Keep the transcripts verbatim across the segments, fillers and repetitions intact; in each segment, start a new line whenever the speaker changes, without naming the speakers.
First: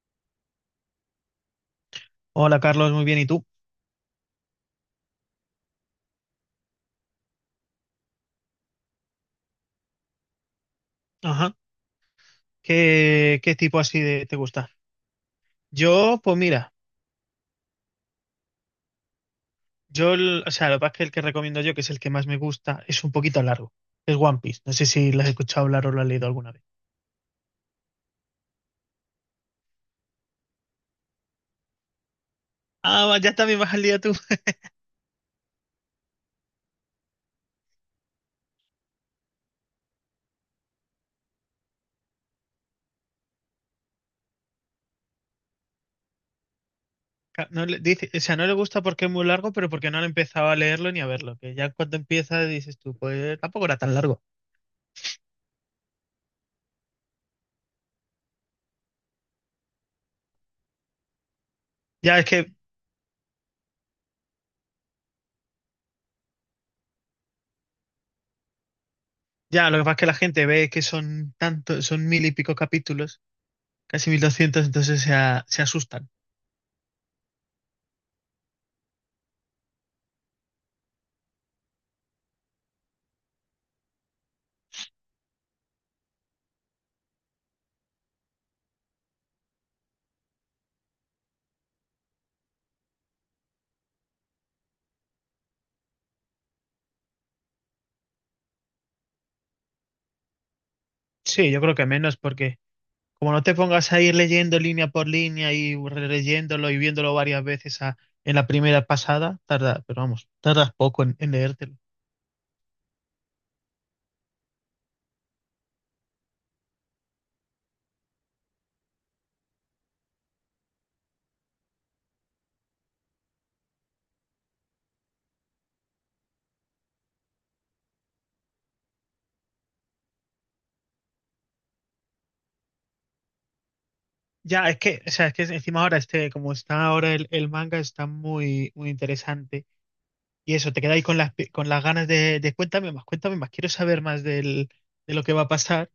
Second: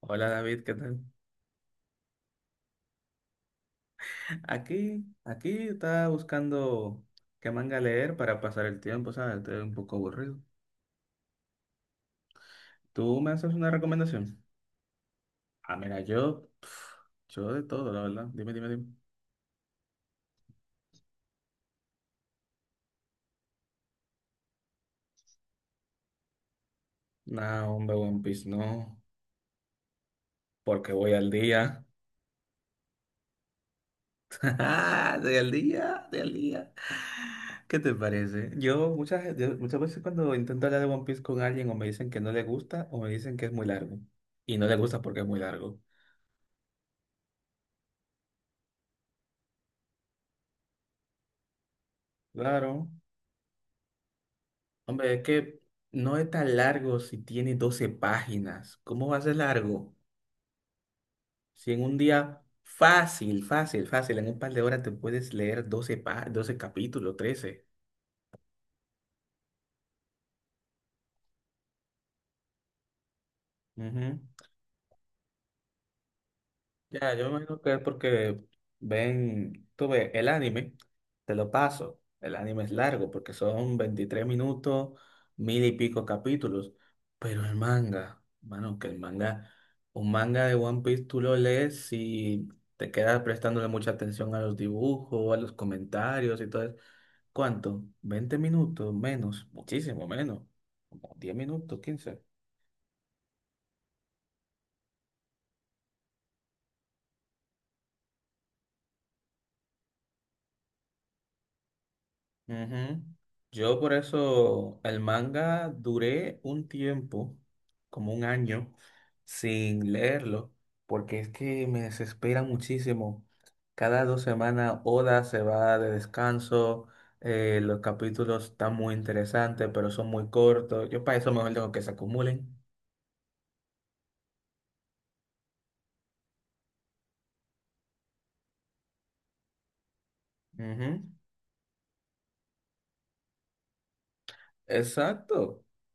Hola David, ¿qué tal?
Hola Carlos, muy bien. ¿Y tú?
Aquí, aquí estaba buscando qué manga leer para pasar el tiempo, ¿sabes? Estoy un poco aburrido.
Ajá.
¿Tú me
¿Qué,
haces
qué
una
tipo así de, te
recomendación?
gusta?
Ah, mira,
Yo, pues
yo, pf,
mira,
yo de todo, la verdad. Dime, dime, dime.
yo, el- o sea, lo que pasa es que el que recomiendo yo, que es el que más me gusta, es un poquito largo. Es One Piece. No sé si lo has escuchado hablar o lo has leído alguna vez.
No, hombre, One Piece, no, porque voy al día.
Ah, va, ya también vas al día tú.
Estoy al día, estoy al día. ¿Qué te parece? Yo muchas, yo muchas veces cuando intento hablar de One Piece con alguien o me dicen que no le gusta o me dicen que es muy largo. Y no le gusta porque es muy largo.
Ca- No le, dice, o sea, no le gusta porque es muy largo, pero porque no han empezado a leerlo ni a verlo. Que ya cuando empieza dices
Claro.
tú, pues tampoco era tan largo.
Hombre, es que no es tan largo si tiene doce páginas. ¿Cómo va a ser largo? Si en un
Ya es
día
que,
fácil, fácil, fácil, en un par de horas te puedes leer doce pa- doce capítulos, ¿trece?
ya, lo que pasa es que la gente ve que son tantos, son mil y pico capítulos, casi
Ujú.
mil doscientos, entonces se, a- se asustan.
Ya, yo me imagino que es porque ven, tú ves, el anime, te lo paso, el anime es largo porque son veintitrés minutos, mil y pico capítulos, pero el manga, mano, que el manga, un manga de One Piece tú lo lees y te quedas prestándole mucha atención a los dibujos, a los comentarios y todo eso. ¿Cuánto? ¿Veinte minutos? Menos, muchísimo menos, como diez
Sí, yo creo
minutos,
que menos
quince.
porque como no te pongas a ir leyendo línea por línea y releyéndolo y viéndolo varias veces a- en la primera pasada, tarda, pero vamos, tardas poco en, en leértelo.
Ujú. Yo por eso el manga duré un tiempo, como un año, sin leerlo, porque es que me desespera muchísimo. Cada dos semanas Oda se va de descanso, eh, los capítulos están muy interesantes, pero son muy cortos. Yo para eso mejor dejo que se acumulen.
Ya, es que, o sea, es que encima ahora este, como está ahora el, el manga, está muy, muy interesante. Y eso, te
Ujú.
quedáis con las, pi- con las ganas de, de cuéntame más, cuéntame más, quiero saber más del, de lo que va a
Exacto,
pasar.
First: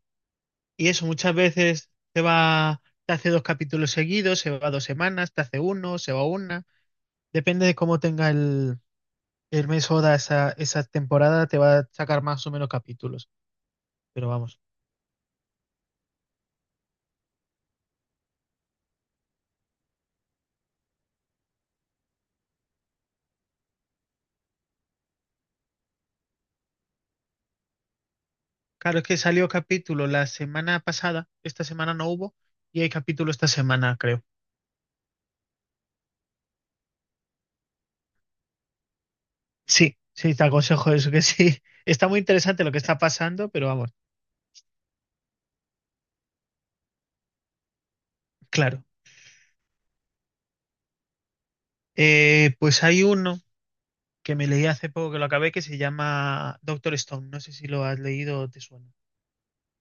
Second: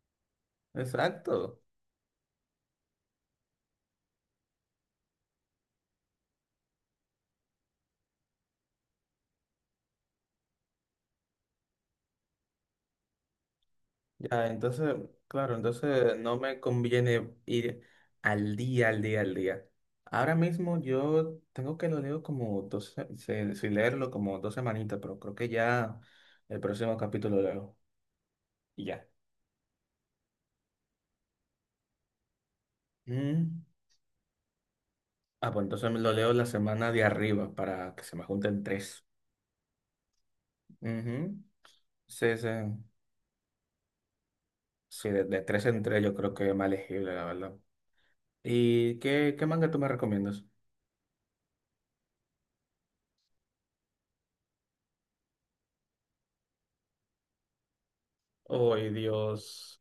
Y eso, muchas
exacto.
veces te va, te hace dos capítulos seguidos, se va dos semanas, te hace uno, se va una. Depende de cómo tenga el, el mes Oda, esa, esa temporada te va a sacar más o menos capítulos, pero
Ya,
vamos.
entonces, claro, entonces no me conviene ir al día, al día, al día. Ahora mismo yo tengo que lo leo como dos, se- se- si leerlo como dos semanitas, pero creo que ya el próximo capítulo lo leo. Y
Claro, es
ya.
que salió capítulo la semana pasada, esta semana no hubo, y hay capítulo esta
Mm.
semana, creo.
Ah, pues entonces me lo leo la semana de arriba para que se me junten tres.
Sí, sí, te aconsejo eso, que
Ujú.
sí. Está muy
Sí, sí.
interesante lo que está pasando, pero vamos,
Sí, de, de tres en tres yo creo que es más legible, la verdad.
claro.
¿Y qué, qué manga tú me recomiendas?
Eh, pues hay uno que me leí hace poco que lo acabé, que se llama Doctor Stone. No sé si lo has leído o te
Ay,
suena.
Dios.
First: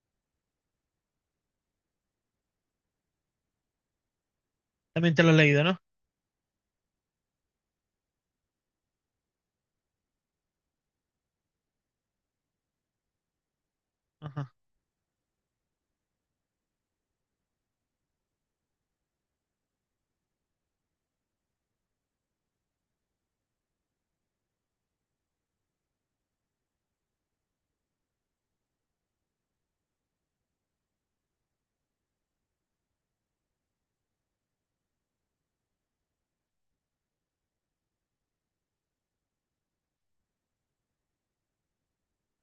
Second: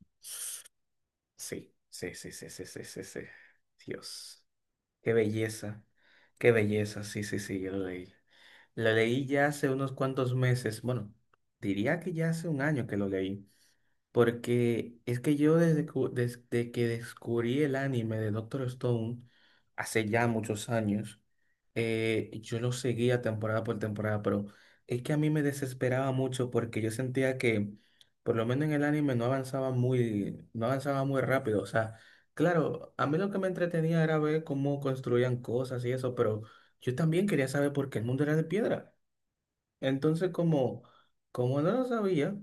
Sí, sí, sí, sí, sí, sí, sí, sí. Dios, qué
También te lo has leído, ¿no?
belleza, qué belleza, sí, sí, sí, yo lo leí. Lo leí ya hace unos cuantos meses, bueno, diría que ya hace un año que lo leí.
Ajá.
Porque es que yo desde, cu- desde que descubrí el anime de Doctor Stone, hace ya muchos años, eh, yo lo seguía temporada por temporada, pero es que a mí me desesperaba mucho porque yo sentía que, por lo menos en el anime, no avanzaba muy, no avanzaba muy rápido. O sea, claro, a mí lo que me entretenía era ver cómo construían cosas y eso, pero yo también quería saber por qué el mundo era de piedra. Entonces, como, como no lo sabía,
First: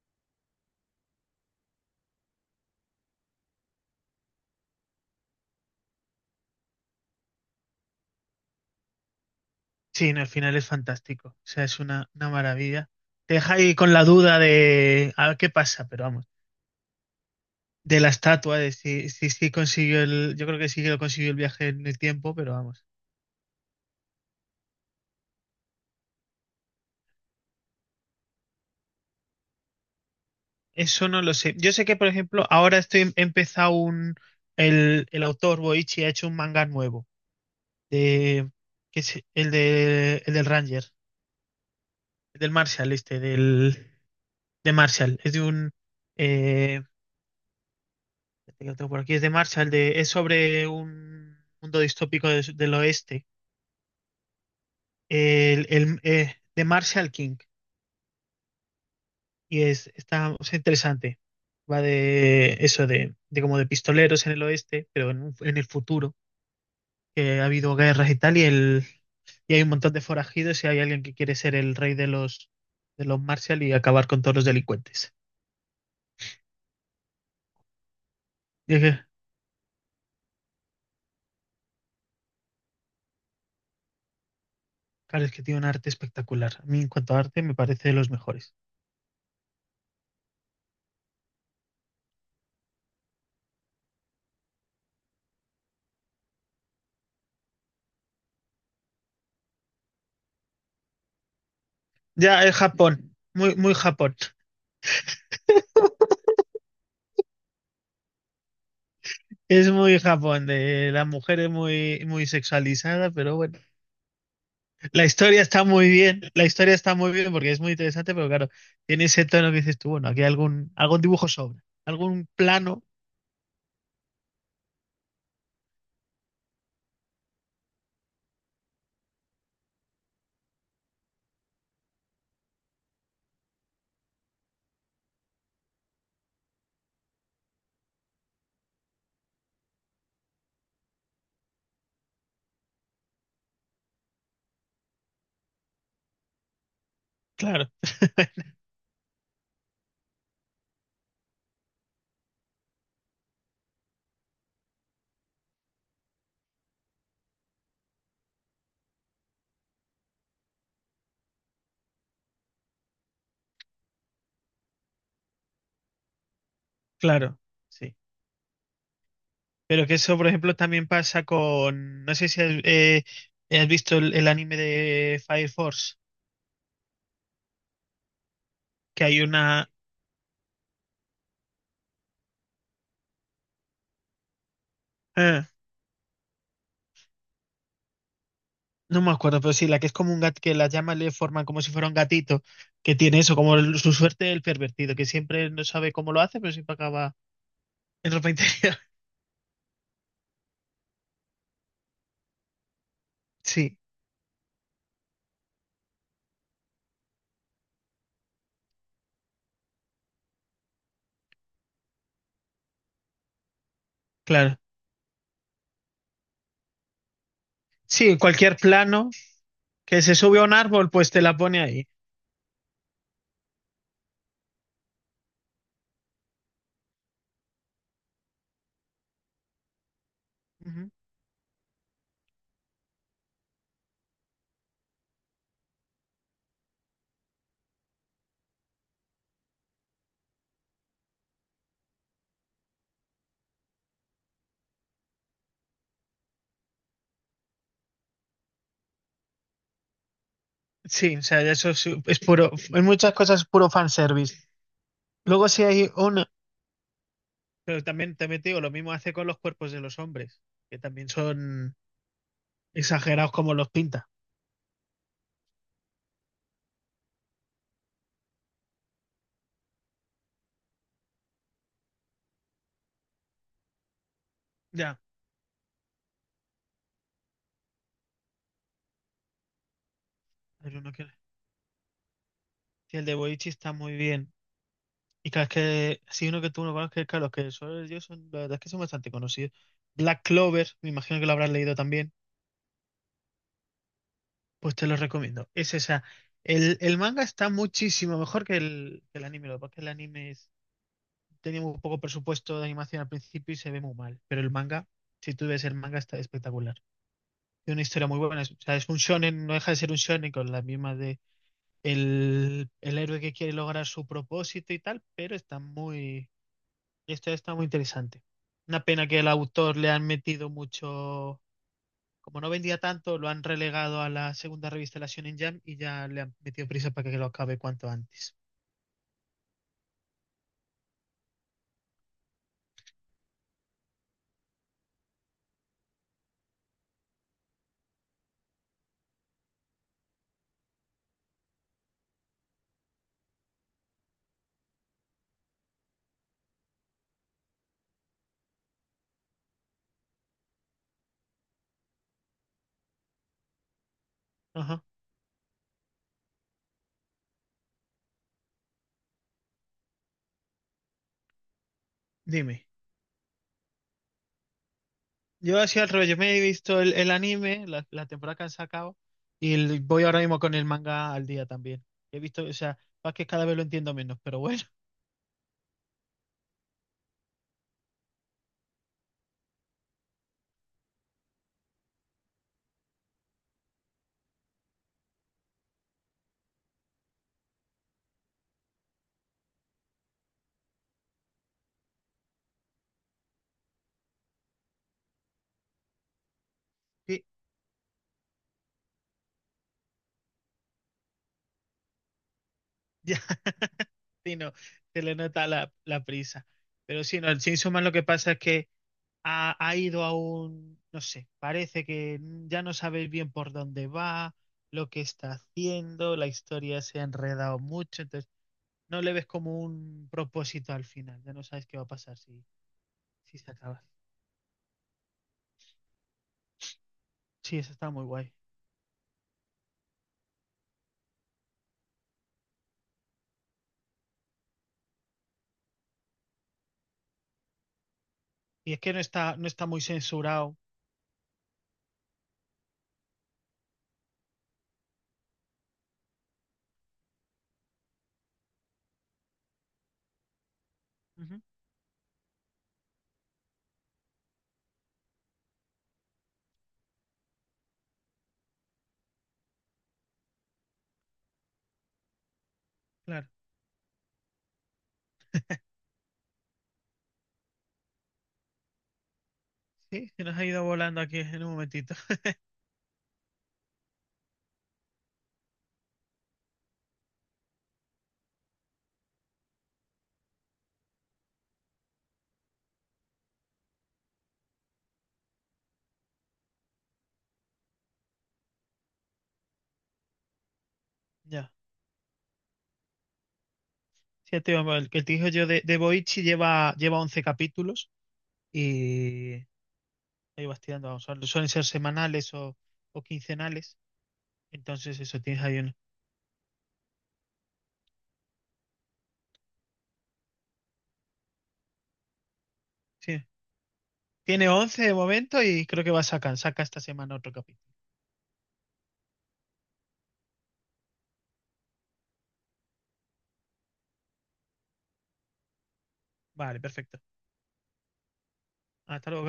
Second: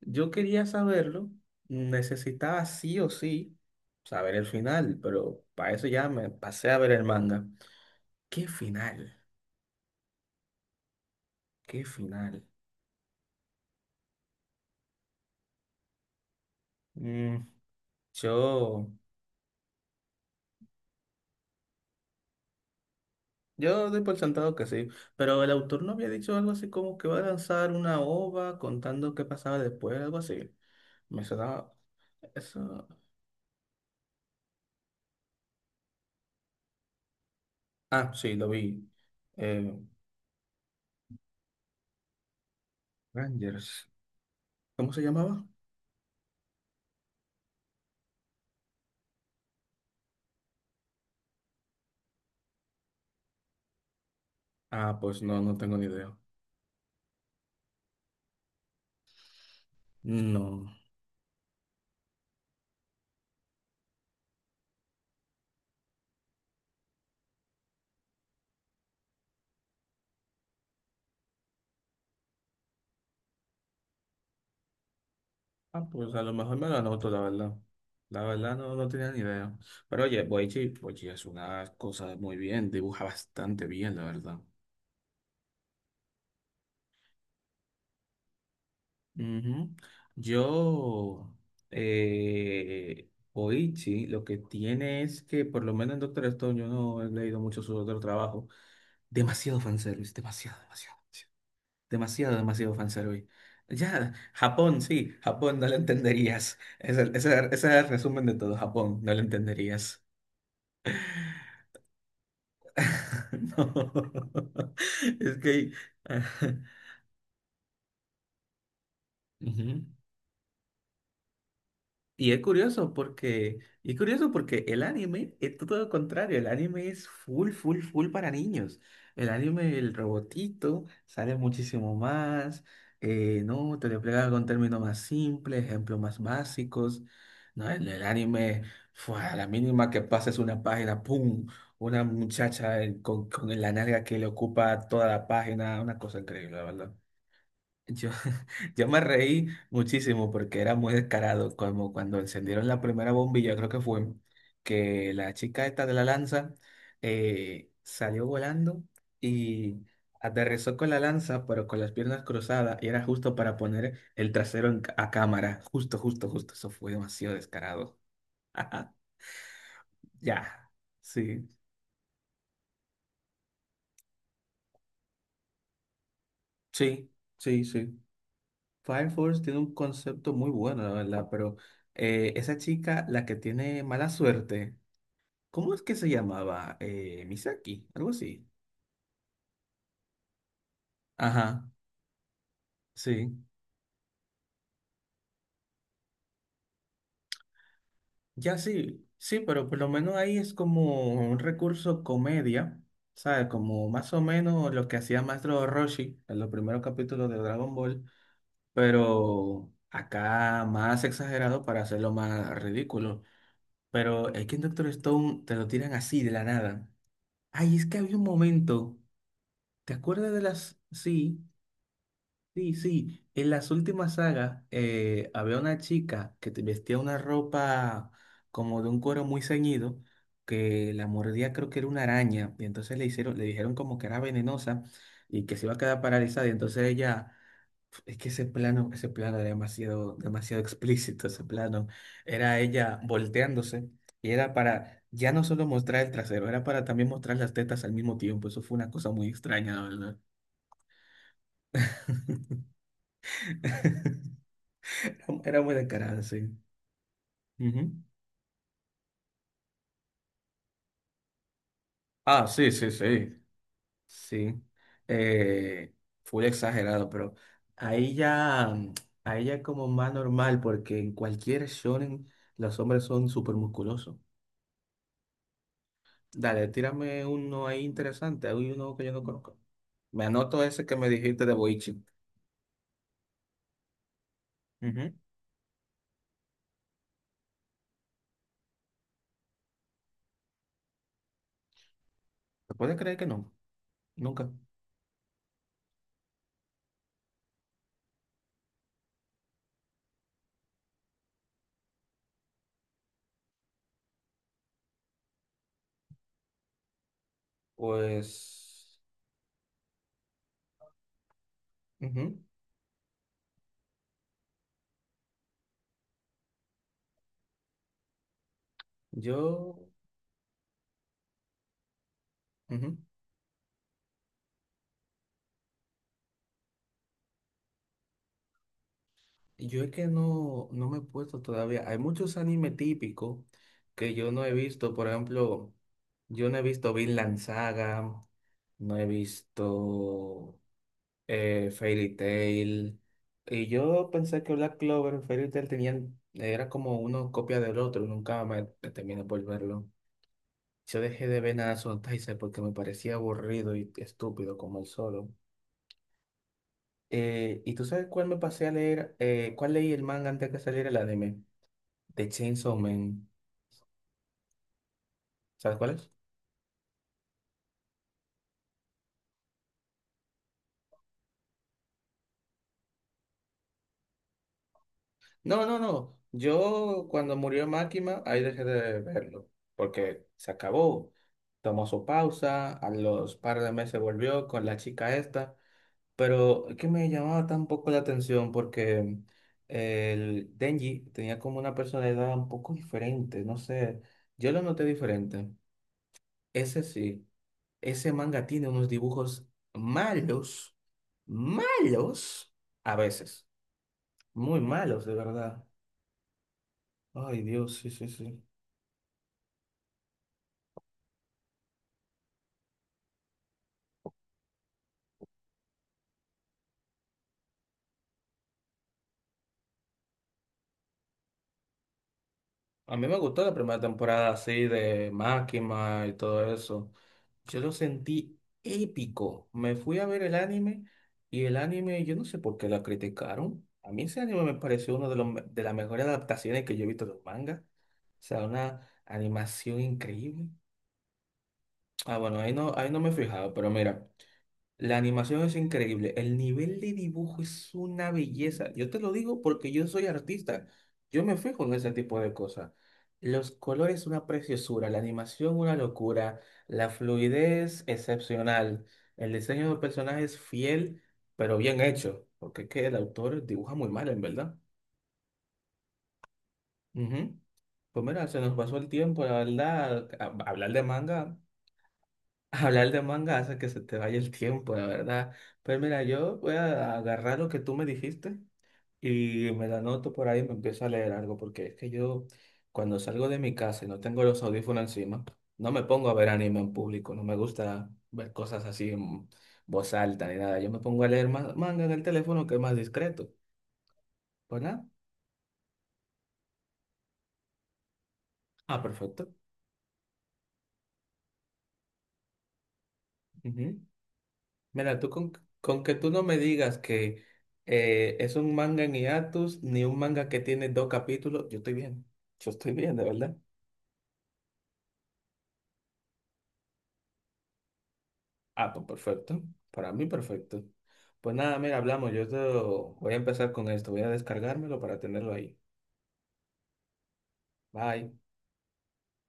yo quería saberlo, necesitaba sí o sí saber el final, pero para eso ya me pasé a ver el manga. ¿Qué final?
Sí, no, el final es fantástico. O sea, es
¿Qué
una, una
final?
maravilla. Te deja ahí con la duda de a ver qué pasa, pero vamos.
Mm,
De la estatua, de
yo,
si, si, si consiguió el. Yo creo que sí que lo consiguió el viaje en el tiempo, pero vamos.
yo doy por sentado que sí, pero el autor no había dicho algo así como que va a lanzar una O V A contando qué pasaba después, algo así.
Eso no
Me
lo sé.
sonaba
Yo sé que, por ejemplo, ahora
eso.
estoy he empezado un. El, el autor Boichi ha hecho un manga nuevo.
Ah, sí, lo
De,
vi.
que es el
Eh,
de el del Ranger, el del Marshall, este,
Rangers.
del, de
¿Cómo se
Marshall. Es de
llamaba?
un. eh, Este que lo tengo por aquí, es de Marshall, de, es sobre un mundo distópico des- del oeste,
Ah, pues no, no
el,
tengo ni
el-
idea.
eh, de Marshall King, y es, está, o sea,
No.
interesante. Va de eso, de, de como de pistoleros en el oeste, pero en, un- en el futuro, que ha habido guerras y tal, y, el, y hay un montón de forajidos y hay alguien que quiere ser el rey de los, de los Marshall y acabar con todos los delincuentes.
Ah, pues a lo mejor me lo anoto, la verdad. La verdad no,
Y es
no
que,
tenía ni idea. Pero oye, Boichi, Boichi es una cosa muy bien, dibuja bastante bien, la verdad.
claro, es que tiene un arte espectacular. A mí en cuanto a arte me parece de los mejores.
Ujú. Yo, eh, Boichi, lo que tiene es que, por lo menos en Doctor Stone, yo no he leído mucho su otro trabajo. Demasiado fanservice, demasiado, demasiado, demasiado, demasiado,
Ya, es
demasiado
Japón,
fanservice.
muy, muy
Ya,
Japón.
Japón, sí, Japón, no lo entenderías. Ese, ese, ese es el resumen de todo, Japón, no lo
Es muy
entenderías.
Japón, de la mujer es muy, muy sexualizada, pero bueno,
No,
la
es
historia está
que
muy bien, la historia está muy bien porque es muy interesante, pero claro, tiene ese tono que dices
Ujú.
tú, bueno, aquí algún, algún dibujo sobra, algún
Y es
plano,
curioso porque y es curioso porque el anime es todo lo contrario, el anime es full full full para niños. El anime el robotito sale muchísimo más, eh, no, te lo explica con términos más simples, ejemplos más básicos. No, en el anime fue a la mínima que pases una página, pum, una muchacha eh, con, con la nalga que le ocupa toda la página, una cosa increíble, la verdad.
claro.
Yo, yo me reí muchísimo porque era muy descarado, como cuando encendieron la primera bombilla, creo que fue, que la chica esta de la lanza eh, salió volando y aterrizó con la lanza, pero con las piernas cruzadas, y era justo para poner el trasero en ca- a cámara, justo, justo, justo, eso fue demasiado
Claro, sí.
descarado.
Pero que eso, por
Ya,
ejemplo, también pasa
sí,
con, no sé si has, eh, has visto el, el anime de Fire Force,
sí, sí, sí.
que
Fire
hay
Force tiene
una.
un concepto muy bueno, la verdad, pero eh, esa chica, la que tiene mala suerte,
Ah,
¿cómo es que se llamaba? Eh, Misaki, algo así.
no me acuerdo, pero sí, la que es como un gato, que las llamas le forman como
Ajá,
si fuera un gatito, que tiene
sí.
eso, como el- su suerte el pervertido, que siempre no sabe cómo lo hace, pero siempre acaba en ropa
Ya
interior.
sí, sí, pero por lo menos ahí es como un recurso comedia, ¿sabes?
Sí,
Como más o menos lo que hacía Maestro Roshi en los primeros capítulos de Dragon Ball, pero acá más exagerado para hacerlo más ridículo. Pero es que
claro.
en Doctor Stone te lo tiran así de la nada. Ay, es que
Sí,
había
en
un
cualquier
momento,
plano
¿te
que se
acuerdas
sube
de
a un
las...
árbol, pues te la
Sí,
pone ahí.
sí, sí. En las últimas sagas eh, había una chica que te- vestía una ropa como de un cuero muy ceñido,
Ujú.
que la mordía creo que era una araña, y entonces le hicieron, le dijeron como que era venenosa y que se iba a quedar paralizada, y entonces ella es que ese plano, ese plano era demasiado, demasiado explícito, ese plano. Era ella volteándose y era para ya no solo mostrar el trasero, era para también mostrar las tetas al mismo tiempo. Eso fue una cosa muy extraña, la verdad.
Sí, o sea, eso es, es puro, en muchas cosas es puro fanservice.
Era
Luego
era
sí
muy
hay
descarada,
una,
sí.
pero
Ujú.
también, también te digo, lo mismo hace con los cuerpos de los hombres, que también son
Ah, sí, sí, sí.
exagerados como los pinta.
Sí. Eh, fue exagerado, pero a ella, a ella como más normal, porque en cualquier shonen los hombres son súper musculosos.
Ya,
Dale, tírame uno ahí interesante. Hay uno que yo no conozco. Me anoto
pero
ese
no
que me
quiero-
dijiste de Boichi.
Sí, el de Boichi está muy bien.
Ujú.
Y claro, es que si uno que tú no conoces, claro, los que son ellos son, la verdad es que son bastante conocidos. Black Clover, me imagino que lo habrás leído también,
¿Me puedes creer que no? Nunca.
pues te lo recomiendo. Es esa. El, el manga está muchísimo mejor que el, que el anime, lo que pasa es que el anime es- tenía muy poco presupuesto de animación al principio y se ve muy mal, pero el manga, si tú ves el manga, está espectacular. Tiene una historia muy buena, es- o sea, es un
Pues,
shonen, no deja de ser un shonen con la misma de
ujú.
el, el héroe que quiere lograr su propósito y tal, pero está muy. Esta está muy interesante. Una pena que el autor
Yo,
le han metido mucho. Como no vendía
ujú.
tanto, lo han relegado a la segunda revista de la Shonen Jam y ya le han metido prisa para que lo acabe cuanto antes.
Yo es que no, no me he puesto todavía. Hay muchos animes típicos que yo no he visto. Por ejemplo, yo no he visto Vinland Saga, no he visto eh, Fairy Tail. Y yo pensé que Black Clover y Fairy Tail tenían, era como una copia del otro, nunca me terminé por verlo. Yo dejé de ver nada Son Taizai porque me parecía aburrido y estúpido como
Ajá.
el solo. Eh, ¿y tú sabes cuál me pasé a leer? Eh, ¿cuál leí el manga antes que saliera el anime? De
Dime.
Chainsaw Man.
Yo
¿Sabes
hacía al
cuál
revés.
es?
Yo me he visto el, el anime, la, la temporada que han sacado, y el- voy ahora mismo con el manga al día también. He visto, o sea, más que cada vez lo entiendo menos, pero bueno.
No, no, no. Yo cuando murió Máquina, ahí dejé de verlo, porque se acabó. Tomó su pausa, a los par de meses volvió con la chica esta, pero es que me llamaba tan poco la atención porque el Denji tenía como una personalidad un poco diferente, no sé, yo lo noté diferente. Ese
Sí,
sí, ese manga tiene unos dibujos malos, malos, a
ya.
veces,
Sí, no,
muy
se
malos,
le
de
nota
verdad.
la, la prisa. Pero sí, no, el
Ay,
Chainsaw
Dios,
Man
sí,
lo que
sí,
pasa es
sí.
que ha, ha ido a un, no sé, parece que ya no sabéis bien por dónde va, lo que está haciendo, la historia se ha enredado mucho, entonces no le ves como un propósito al final, ya no sabes qué va a pasar si,
A mí me
si
gustó
se
la primera
acaba.
temporada así de Máquina y todo eso.
Sí,
Yo lo
eso está muy guay.
sentí épico. Me fui a ver el anime y el anime, yo no sé por qué la criticaron. A mí ese anime me pareció una de, los me- de las mejores adaptaciones que yo he visto de los mangas. O sea,
Y es
una
que no está, no está
animación
muy
increíble.
censurado.
Ah, bueno, ahí no, ahí no me he fijado, pero mira. La animación es increíble. El nivel de dibujo es una belleza. Yo te lo digo porque yo soy artista. Yo me
Ujú,
fijo en ese tipo de cosas. Los colores, una preciosura. La animación, una locura. La fluidez, excepcional. El diseño de personajes, fiel, pero bien hecho. Porque es que el
claro,
autor dibuja muy mal, en verdad. Ujú. Pues mira, se nos pasó el tiempo, la verdad.
sí, se nos ha
a-
ido
Hablar de
volando aquí
manga.
en un momentito.
Hablar de manga hace que se te vaya el tiempo, la verdad. Pues mira, yo voy a agarrar lo que tú me dijiste y me lo anoto por ahí y me empiezo a leer algo, porque es que yo cuando salgo de mi casa y no tengo los audífonos encima, no me pongo a ver anime en público, no me gusta ver cosas así en voz alta ni nada. Yo me pongo a leer
Ya.
ma- manga en el teléfono que es más discreto.
Sí, te
Pues
iba-
nada.
el que te digo yo de, de Boichi lleva, lleva once capítulos
Ah, perfecto.
y ahí vas tirando, vamos, suelen ser semanales o o quincenales.
Ujú.
Entonces
Mira, tú
eso,
con,
tienes ahí uno.
con que tú no me digas que eh, es un manga en hiatus ni un manga que tiene dos capítulos, yo estoy bien. Yo estoy bien, de
Sí.
verdad.
Tiene once de momento y creo que va a sacar, saca esta semana otro capítulo.
Ah, pues perfecto. Para mí, perfecto. Pues nada, mira, hablamos. Yo te voy a empezar con esto. Voy a descargármelo para tenerlo ahí.
Vale, perfecto.
Bye.
Hasta luego.